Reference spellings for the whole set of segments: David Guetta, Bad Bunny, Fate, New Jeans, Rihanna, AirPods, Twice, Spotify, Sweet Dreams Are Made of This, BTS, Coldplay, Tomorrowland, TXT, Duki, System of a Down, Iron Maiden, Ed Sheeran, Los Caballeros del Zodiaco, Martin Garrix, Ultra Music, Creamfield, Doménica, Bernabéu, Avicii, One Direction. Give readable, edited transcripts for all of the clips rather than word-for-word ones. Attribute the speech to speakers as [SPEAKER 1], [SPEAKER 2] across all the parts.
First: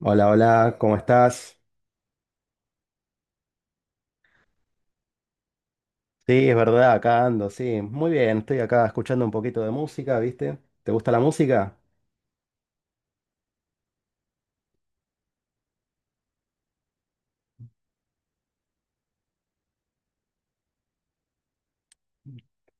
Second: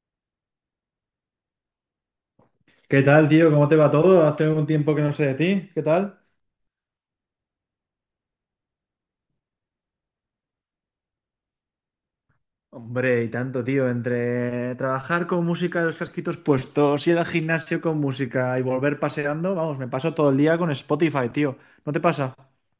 [SPEAKER 1] Hola, hola, ¿cómo estás?
[SPEAKER 2] ¿Qué tal, tío? ¿Cómo te va todo? Hace un tiempo que no sé de ti. ¿Qué tal?
[SPEAKER 1] Sí, es verdad, acá ando, sí. Muy bien, estoy acá escuchando un poquito de música, ¿viste? ¿Te gusta la música?
[SPEAKER 2] Hombre, y tanto, tío, entre trabajar con música los casquitos puestos, ir al gimnasio con música y volver paseando, vamos, me paso todo el día con Spotify, tío. ¿No te pasa?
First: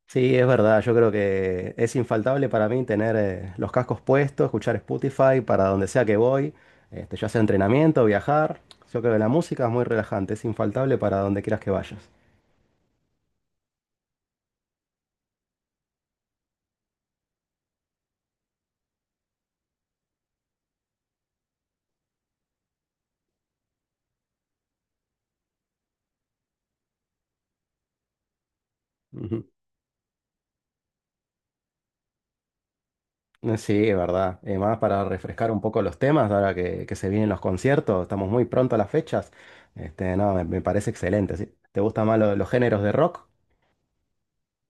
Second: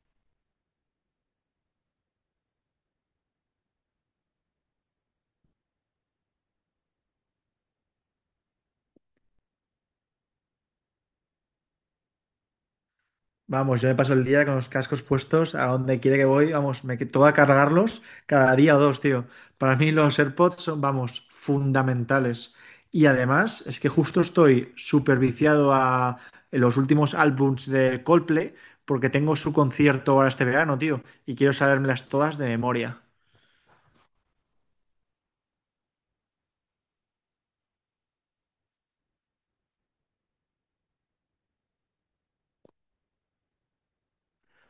[SPEAKER 1] Sí, es verdad, yo creo que es infaltable para mí tener los cascos puestos, escuchar Spotify para donde sea que voy, ya sea entrenamiento, viajar. Yo creo que la música es muy relajante, es infaltable para donde quieras que vayas.
[SPEAKER 2] Vamos, yo me paso el día con los cascos puestos a donde quiera que voy, vamos, toca cargarlos cada día o dos, tío. Para mí los AirPods son, vamos, fundamentales. Y además es que justo estoy súper viciado a los últimos álbums de Coldplay porque tengo su concierto ahora este verano, tío, y quiero sabérmelas todas de memoria.
[SPEAKER 1] Sí, es verdad. Y más para refrescar un poco los temas, ahora que se vienen los conciertos, estamos muy pronto a las fechas. No, me parece excelente. ¿Sí? ¿Te gustan más los géneros de rock?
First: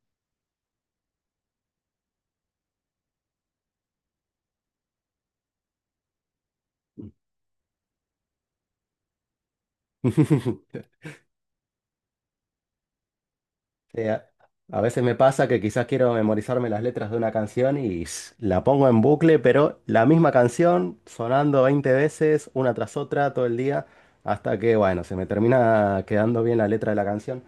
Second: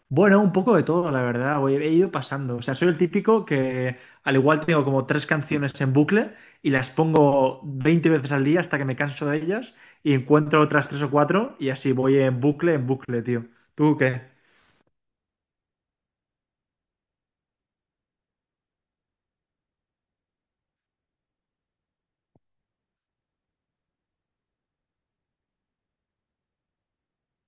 [SPEAKER 2] Bueno, un poco de todo, la verdad. He ido pasando. O sea, soy el típico que al igual tengo como tres canciones en bucle y las pongo 20 veces al día hasta que me canso de ellas y encuentro otras tres o cuatro y así voy en bucle, tío. ¿Tú
[SPEAKER 1] Sí,
[SPEAKER 2] qué?
[SPEAKER 1] a veces me pasa que quizás quiero memorizarme las letras de una canción y la pongo en bucle, pero la misma canción sonando 20 veces, una tras otra, todo el día, hasta que, bueno, se me termina quedando bien la letra de la canción.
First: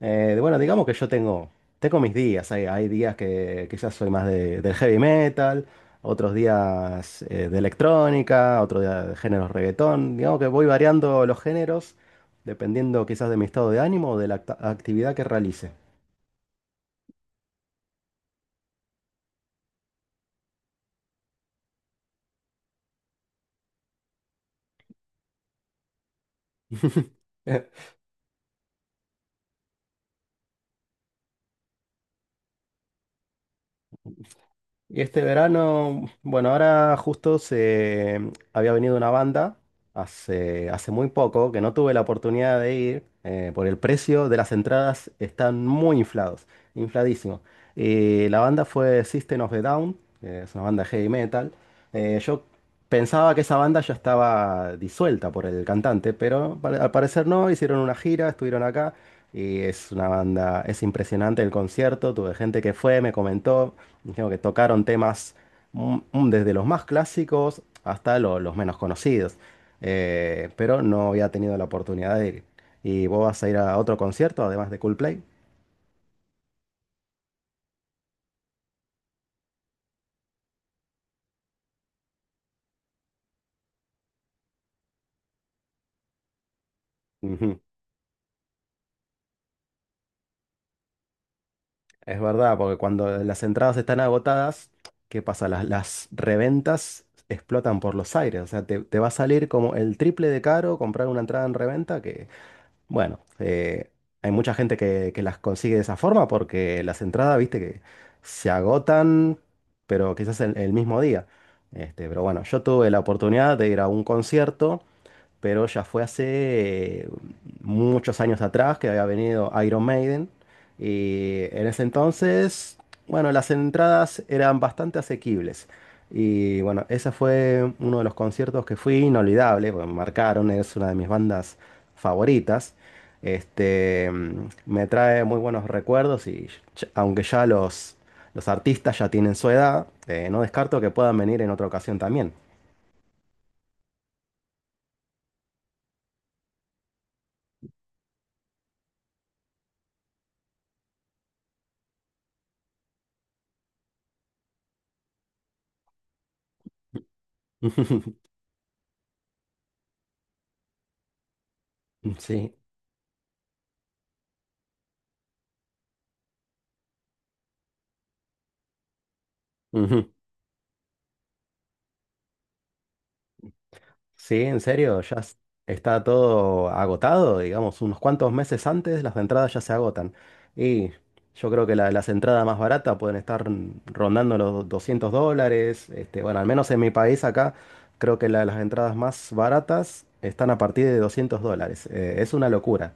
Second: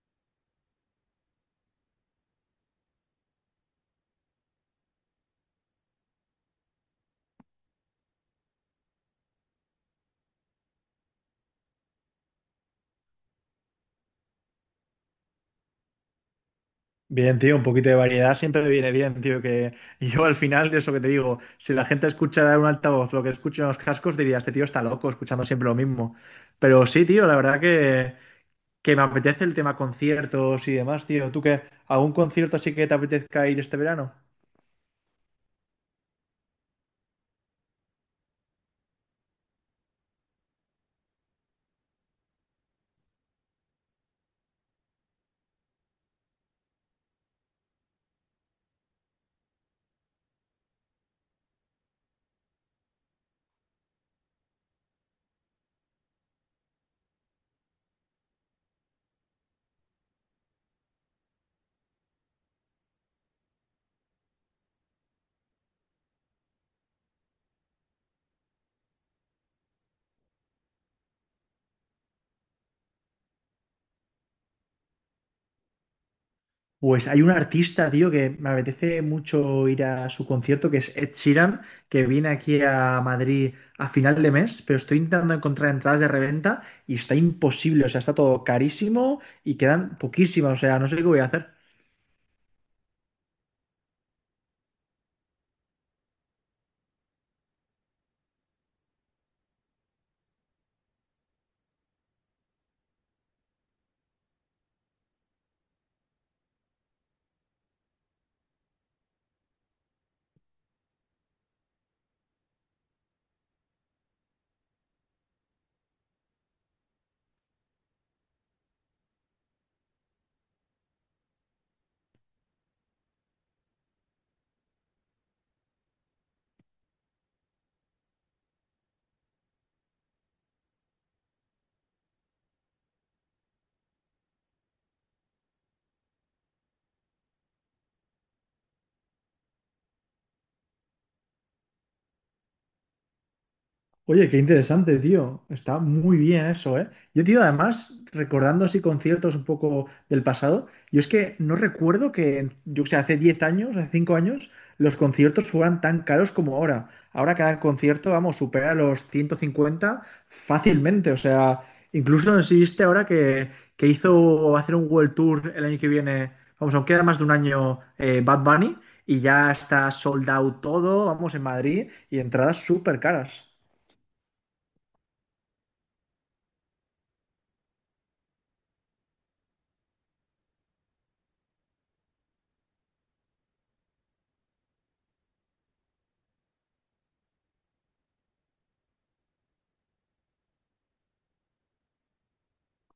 [SPEAKER 1] Bueno, digamos que yo tengo mis días. Hay días que quizás soy más del heavy metal, otros días de electrónica, otros días de géneros reggaetón. Digamos que voy variando los géneros dependiendo quizás de mi estado de ánimo o de la actividad que realice.
[SPEAKER 2] Bien, tío, un poquito de variedad siempre viene bien, tío, que yo al final, eso que te digo, si la gente escuchara en un altavoz lo que escucha en los cascos, diría, este tío está loco escuchando siempre lo mismo. Pero sí, tío, la verdad que me apetece el tema conciertos y demás, tío. ¿Tú qué? ¿Algún concierto así que te apetezca ir este verano?
[SPEAKER 1] Y este verano, bueno, ahora justo había venido una banda hace muy poco, que no tuve la oportunidad de ir, por el precio de las entradas están muy inflados, infladísimos. Y la banda fue System of a Down, que es una banda heavy metal. Yo pensaba que esa banda ya estaba disuelta por el cantante, pero al parecer no, hicieron una gira, estuvieron acá. Y es una banda, es impresionante el concierto, tuve gente que fue, me comentó. Tengo que tocaron temas desde los más clásicos hasta los menos conocidos. Pero no había tenido la oportunidad de ir. ¿Y vos vas a ir a otro concierto además de Coldplay?
[SPEAKER 2] Pues hay un artista, tío, que me apetece mucho ir a su concierto, que es Ed Sheeran, que viene aquí a Madrid a final de mes, pero estoy intentando encontrar entradas de reventa y está
[SPEAKER 1] Ujú.
[SPEAKER 2] imposible, o sea, está todo carísimo y quedan poquísimas, o sea, no sé qué voy a hacer.
[SPEAKER 1] Es verdad, porque cuando las entradas están agotadas, ¿qué pasa? Las reventas explotan por los aires. O sea, te va a salir como el triple de caro comprar una entrada en reventa. Bueno, hay mucha gente que las consigue de esa forma porque las entradas, viste, que se agotan, pero quizás el mismo día. Pero bueno, yo tuve la oportunidad de ir a un concierto pero ya fue hace muchos años atrás que había venido Iron Maiden. Y en ese entonces, bueno, las entradas eran bastante asequibles. Y bueno, ese fue uno de los conciertos que fui inolvidable, porque me marcaron, es una de mis bandas favoritas. Me trae muy buenos recuerdos y aunque ya los artistas ya tienen su edad, no descarto que puedan venir en otra ocasión también.
[SPEAKER 2] Oye, qué interesante, tío. Está muy bien eso, ¿eh? Yo, tío, además, recordando así conciertos un poco del pasado, yo es que no recuerdo que, yo que sé, hace 10 años, hace 5 años, los conciertos fueran tan caros como ahora. Ahora cada concierto, vamos, supera los 150 fácilmente. O sea, incluso no sé
[SPEAKER 1] Sí.
[SPEAKER 2] si viste ahora que hizo hacer un World Tour el año que viene, vamos, aún queda más de un año Bad Bunny, y ya está sold out todo, vamos, en Madrid, y entradas súper caras.
[SPEAKER 1] Sí, en serio, ya está todo agotado, digamos, unos cuantos meses antes las entradas ya se agotan. Y yo creo que las entradas más baratas pueden estar rondando los $200. Bueno, al menos en mi país acá, creo que las entradas más baratas están a partir de $200. Es una locura.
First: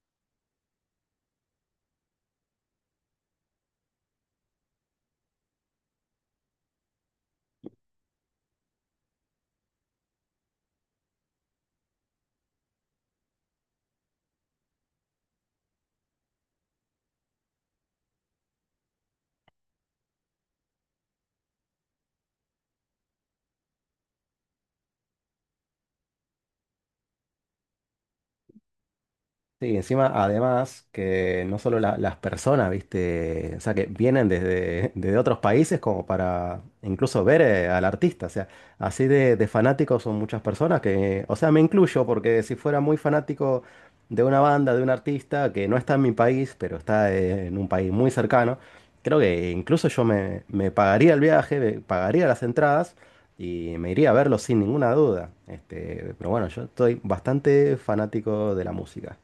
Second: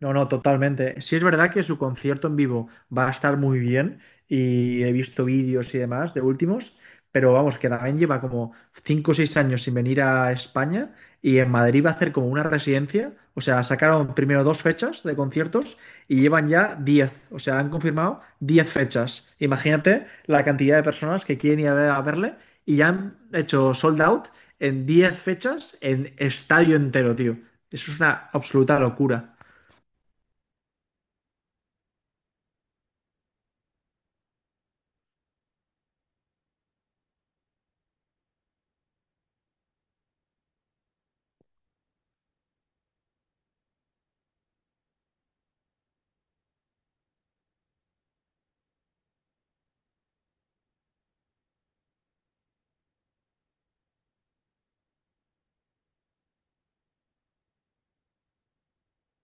[SPEAKER 2] No, no, totalmente. Sí es verdad que su concierto en vivo va a estar muy bien y he visto vídeos y demás de últimos, pero vamos, que también lleva como 5 o 6 años sin venir a España y en Madrid va a hacer como una residencia, o sea, sacaron primero dos fechas de conciertos y llevan ya 10, o sea, han confirmado 10 fechas. Imagínate la cantidad de personas que quieren ir a verle y ya han hecho sold out en 10 fechas en estadio entero, tío. Eso es una absoluta locura.
[SPEAKER 1] Sí, encima, además, que no solo las personas, ¿viste? O sea, que vienen desde, desde otros países como para incluso ver al artista. O sea, así de fanáticos son muchas personas que, o sea, me incluyo porque si fuera muy fanático de una banda, de un artista que no está en mi país, pero está en un país muy cercano, creo que incluso yo me pagaría el viaje, me pagaría las entradas. Y me iría a verlo sin ninguna duda. Pero bueno, yo estoy bastante fanático de la música.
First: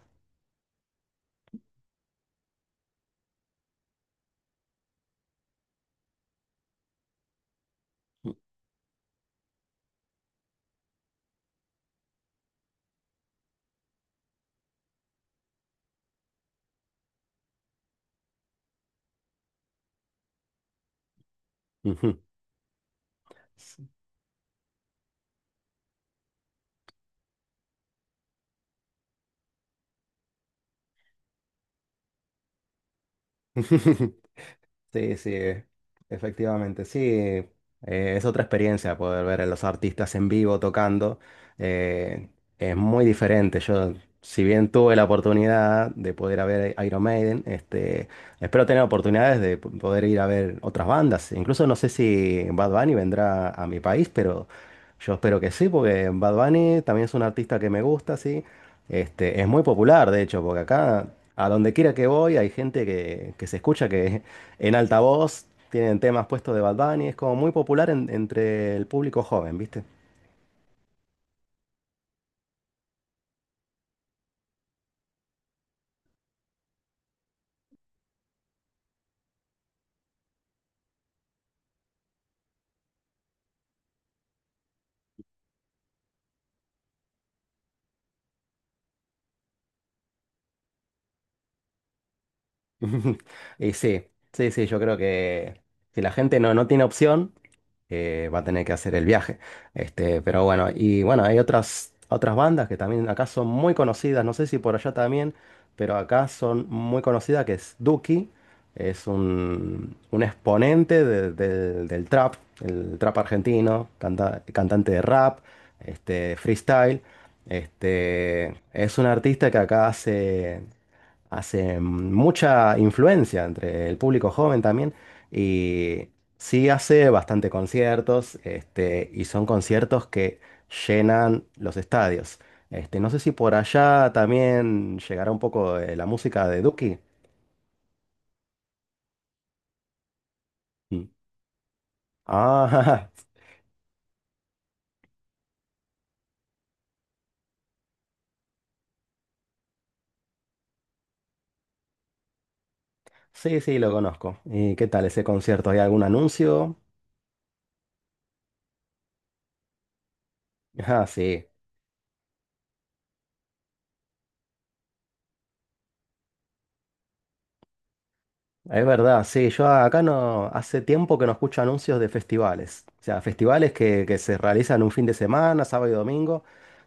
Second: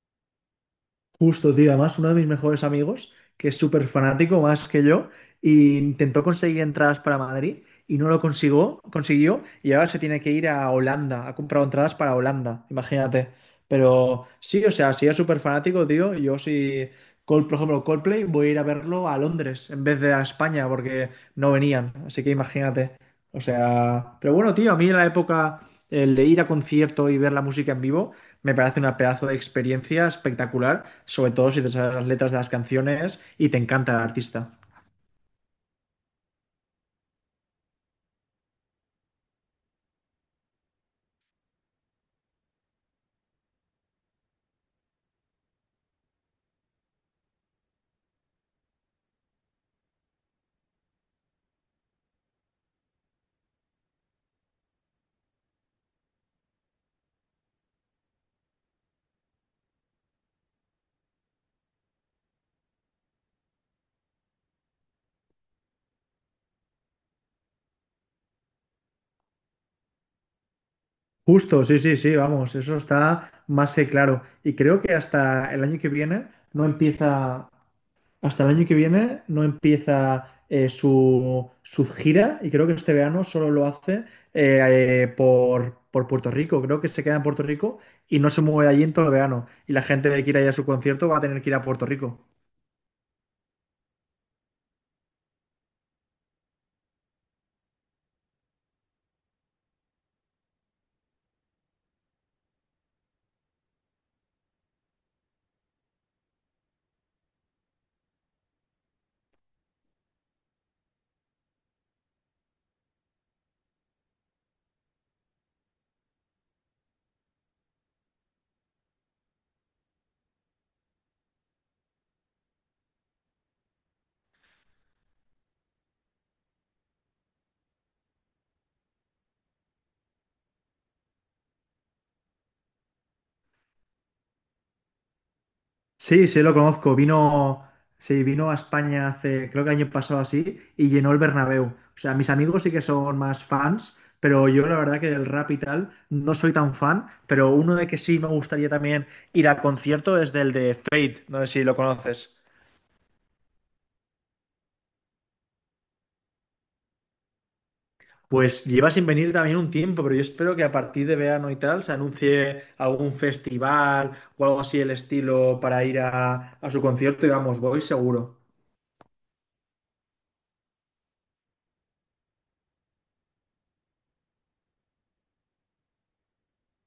[SPEAKER 2] Justo, tío. Además, uno de mis mejores amigos, que es súper fanático más que yo, y intentó conseguir entradas para Madrid y no lo consiguió, consiguió y ahora se tiene que ir a Holanda. Ha comprado entradas para Holanda, imagínate. Pero sí, o sea, si es súper fanático, tío, yo sí, por ejemplo, Coldplay, voy a ir a verlo a Londres en vez de a España porque no venían.
[SPEAKER 1] Ujú.
[SPEAKER 2] Así que imagínate. O sea, pero bueno, tío, a mí la época, el de ir a concierto y ver la música en vivo. Me parece una pedazo de experiencia espectacular, sobre todo si te sabes las letras de las canciones y te encanta el artista.
[SPEAKER 1] Sí, sí, efectivamente, sí. Es otra experiencia poder ver a los artistas en vivo tocando. eh, es muy diferente. Yo, si bien tuve la oportunidad de poder ir a ver a Iron Maiden, espero tener oportunidades de poder ir a ver otras bandas. Incluso no sé si Bad Bunny vendrá a mi país, pero yo espero que sí, porque Bad Bunny también es un artista que me gusta, sí. Es muy popular, de hecho, porque acá, a donde quiera que voy, hay gente que se escucha que en altavoz tienen temas puestos de Bad Bunny. Es como muy popular entre el público joven, ¿viste?
[SPEAKER 2] Justo, sí, sí, sí, vamos, eso está más que claro. Y creo que hasta el año que viene no empieza, hasta el año que viene no empieza su, gira y creo que este verano solo lo hace por Puerto Rico. Creo que se queda en Puerto Rico y no se mueve de allí en todo el verano. Y la gente que quiera ir a su concierto va a tener que ir a Puerto Rico.
[SPEAKER 1] Y sí, sí, sí, yo creo que si la gente no, no tiene opción. Va a tener que hacer el viaje. Pero bueno, y bueno, hay otras bandas que también acá son muy conocidas, no sé si por allá también, pero acá son muy conocidas, que es Duki, es un exponente del trap, el trap argentino, cantante de rap, freestyle. Es un artista que acá hace mucha influencia entre el público joven también y sí hace bastante conciertos, y son conciertos que llenan los estadios. No sé si por allá también llegará un poco de la
[SPEAKER 2] Sí, sí,
[SPEAKER 1] música
[SPEAKER 2] lo
[SPEAKER 1] de
[SPEAKER 2] conozco.
[SPEAKER 1] Duki.
[SPEAKER 2] Vino, sí, vino a España hace, creo que año pasado así, y
[SPEAKER 1] Mm.
[SPEAKER 2] llenó el Bernabéu. O sea, mis amigos sí que
[SPEAKER 1] Ah,
[SPEAKER 2] son más fans, pero yo la verdad que del rap y tal no soy tan fan, pero uno de que sí me gustaría también ir a concierto es del de Fate, no sé si lo conoces.
[SPEAKER 1] sí, sí, lo conozco. ¿Y qué tal ese concierto? ¿Hay algún anuncio?
[SPEAKER 2] Pues lleva sin venir también un tiempo, pero yo espero que a
[SPEAKER 1] Ah,
[SPEAKER 2] partir de
[SPEAKER 1] sí.
[SPEAKER 2] verano y tal se anuncie algún festival o algo así el estilo para ir a su concierto y vamos, voy seguro.
[SPEAKER 1] Es verdad, sí, yo acá no, hace tiempo que no escucho anuncios de festivales, o sea, festivales que se realizan un fin de semana, sábado y domingo,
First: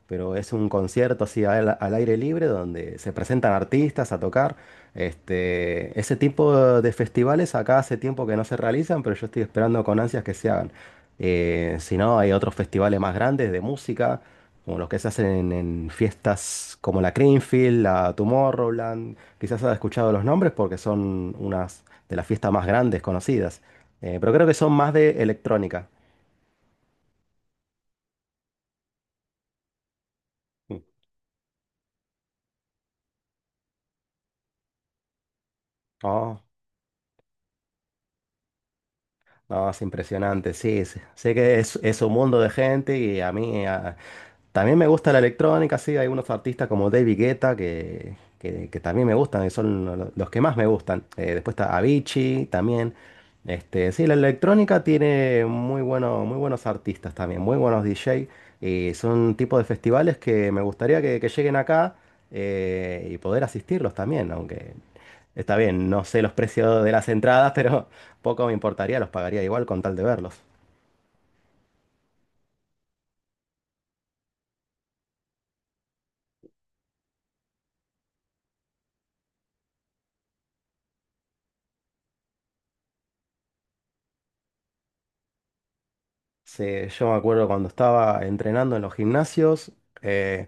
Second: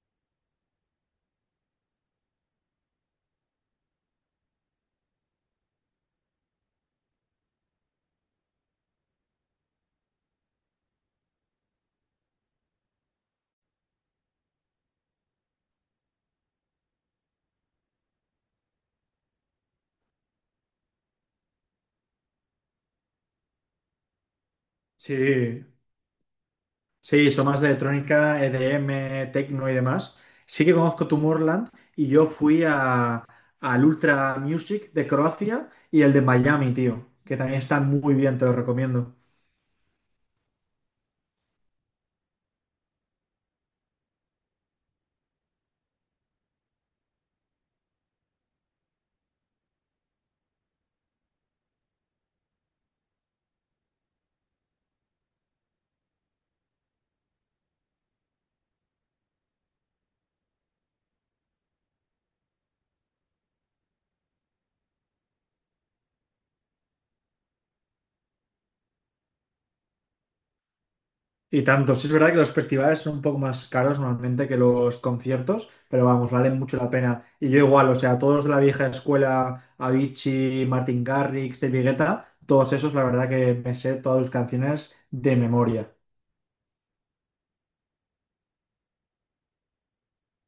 [SPEAKER 1] pero es un concierto así al aire libre donde se presentan artistas a tocar. Ese tipo de festivales acá hace tiempo que no se realizan, pero yo estoy esperando con ansias que se hagan. Si no, hay otros festivales más grandes de música, como los que se hacen en fiestas como la Creamfield, la Tomorrowland. Quizás has escuchado los nombres porque son unas de las fiestas más grandes conocidas. Pero creo que son más de
[SPEAKER 2] Sí,
[SPEAKER 1] electrónica.
[SPEAKER 2] sí, son más de electrónica, EDM, techno y demás. Sí que
[SPEAKER 1] Mm.
[SPEAKER 2] conozco Tomorrowland y yo fui al Ultra Music de Croacia y el de
[SPEAKER 1] Oh.
[SPEAKER 2] Miami, tío, que también están muy bien, te lo recomiendo.
[SPEAKER 1] No, es impresionante, sí, sí. Sé que es un mundo de gente y a mí también me gusta la electrónica, sí, hay unos artistas como David Guetta que también me gustan, y son los que más me gustan. Después está Avicii también. Sí, la electrónica tiene muy buenos artistas también, muy buenos DJ y son tipos de festivales que me gustaría que lleguen acá y poder asistirlos también, aunque está bien, no sé los precios de las entradas, pero, poco me importaría, los pagaría igual con tal de verlos.
[SPEAKER 2] Y tanto, sí es verdad que los festivales son un poco más caros normalmente que los conciertos, pero vamos, valen mucho la pena. Y yo igual, o sea, todos de la vieja escuela, Avicii, Martin Garrix, David Guetta, todos esos, la verdad que me sé todas sus canciones de memoria.
[SPEAKER 1] Sí, yo me acuerdo cuando estaba entrenando en los gimnasios, eh,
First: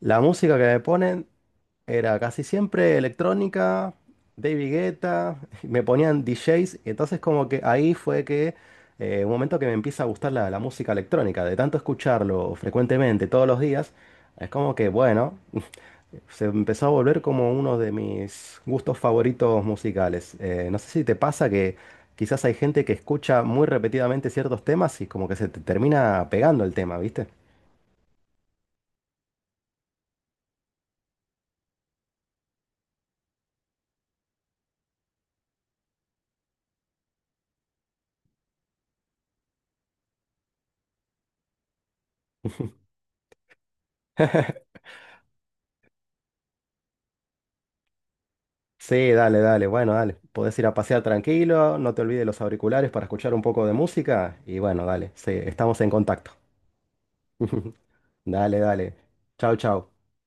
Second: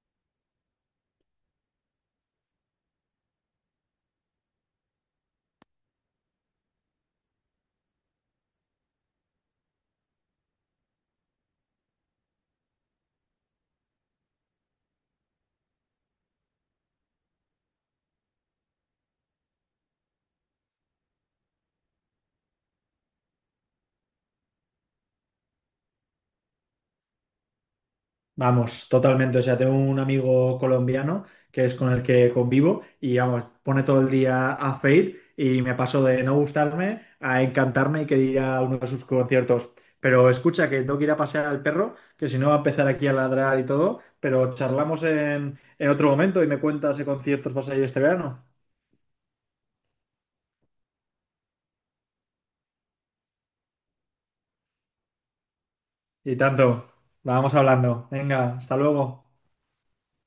[SPEAKER 1] la música que me ponen era casi siempre electrónica, David Guetta, me ponían DJs, y entonces como que ahí fue que un momento que me empieza a gustar la música electrónica, de tanto escucharlo frecuentemente todos los días, es como que bueno, se empezó a volver como uno de mis gustos favoritos musicales. No sé si te pasa que quizás hay gente que escucha muy repetidamente ciertos temas y como que se te termina pegando el tema, ¿viste?
[SPEAKER 2] Vamos, totalmente. O sea, tengo un amigo colombiano que es con el que convivo y vamos, pone todo el día a Fade y me paso de no gustarme a encantarme y querer ir a uno de sus conciertos. Pero escucha que tengo que ir a pasear al perro, que si no va a empezar aquí a ladrar y todo, pero charlamos en otro momento y me cuentas qué conciertos vas a ir este verano.
[SPEAKER 1] Sí, dale, dale, bueno, dale. Podés ir a pasear tranquilo, no te olvides los auriculares para escuchar un poco de música y bueno, dale, sí, estamos en contacto.
[SPEAKER 2] Y tanto, vamos hablando. Venga,
[SPEAKER 1] Dale,
[SPEAKER 2] hasta
[SPEAKER 1] dale.
[SPEAKER 2] luego.
[SPEAKER 1] Chau, chau.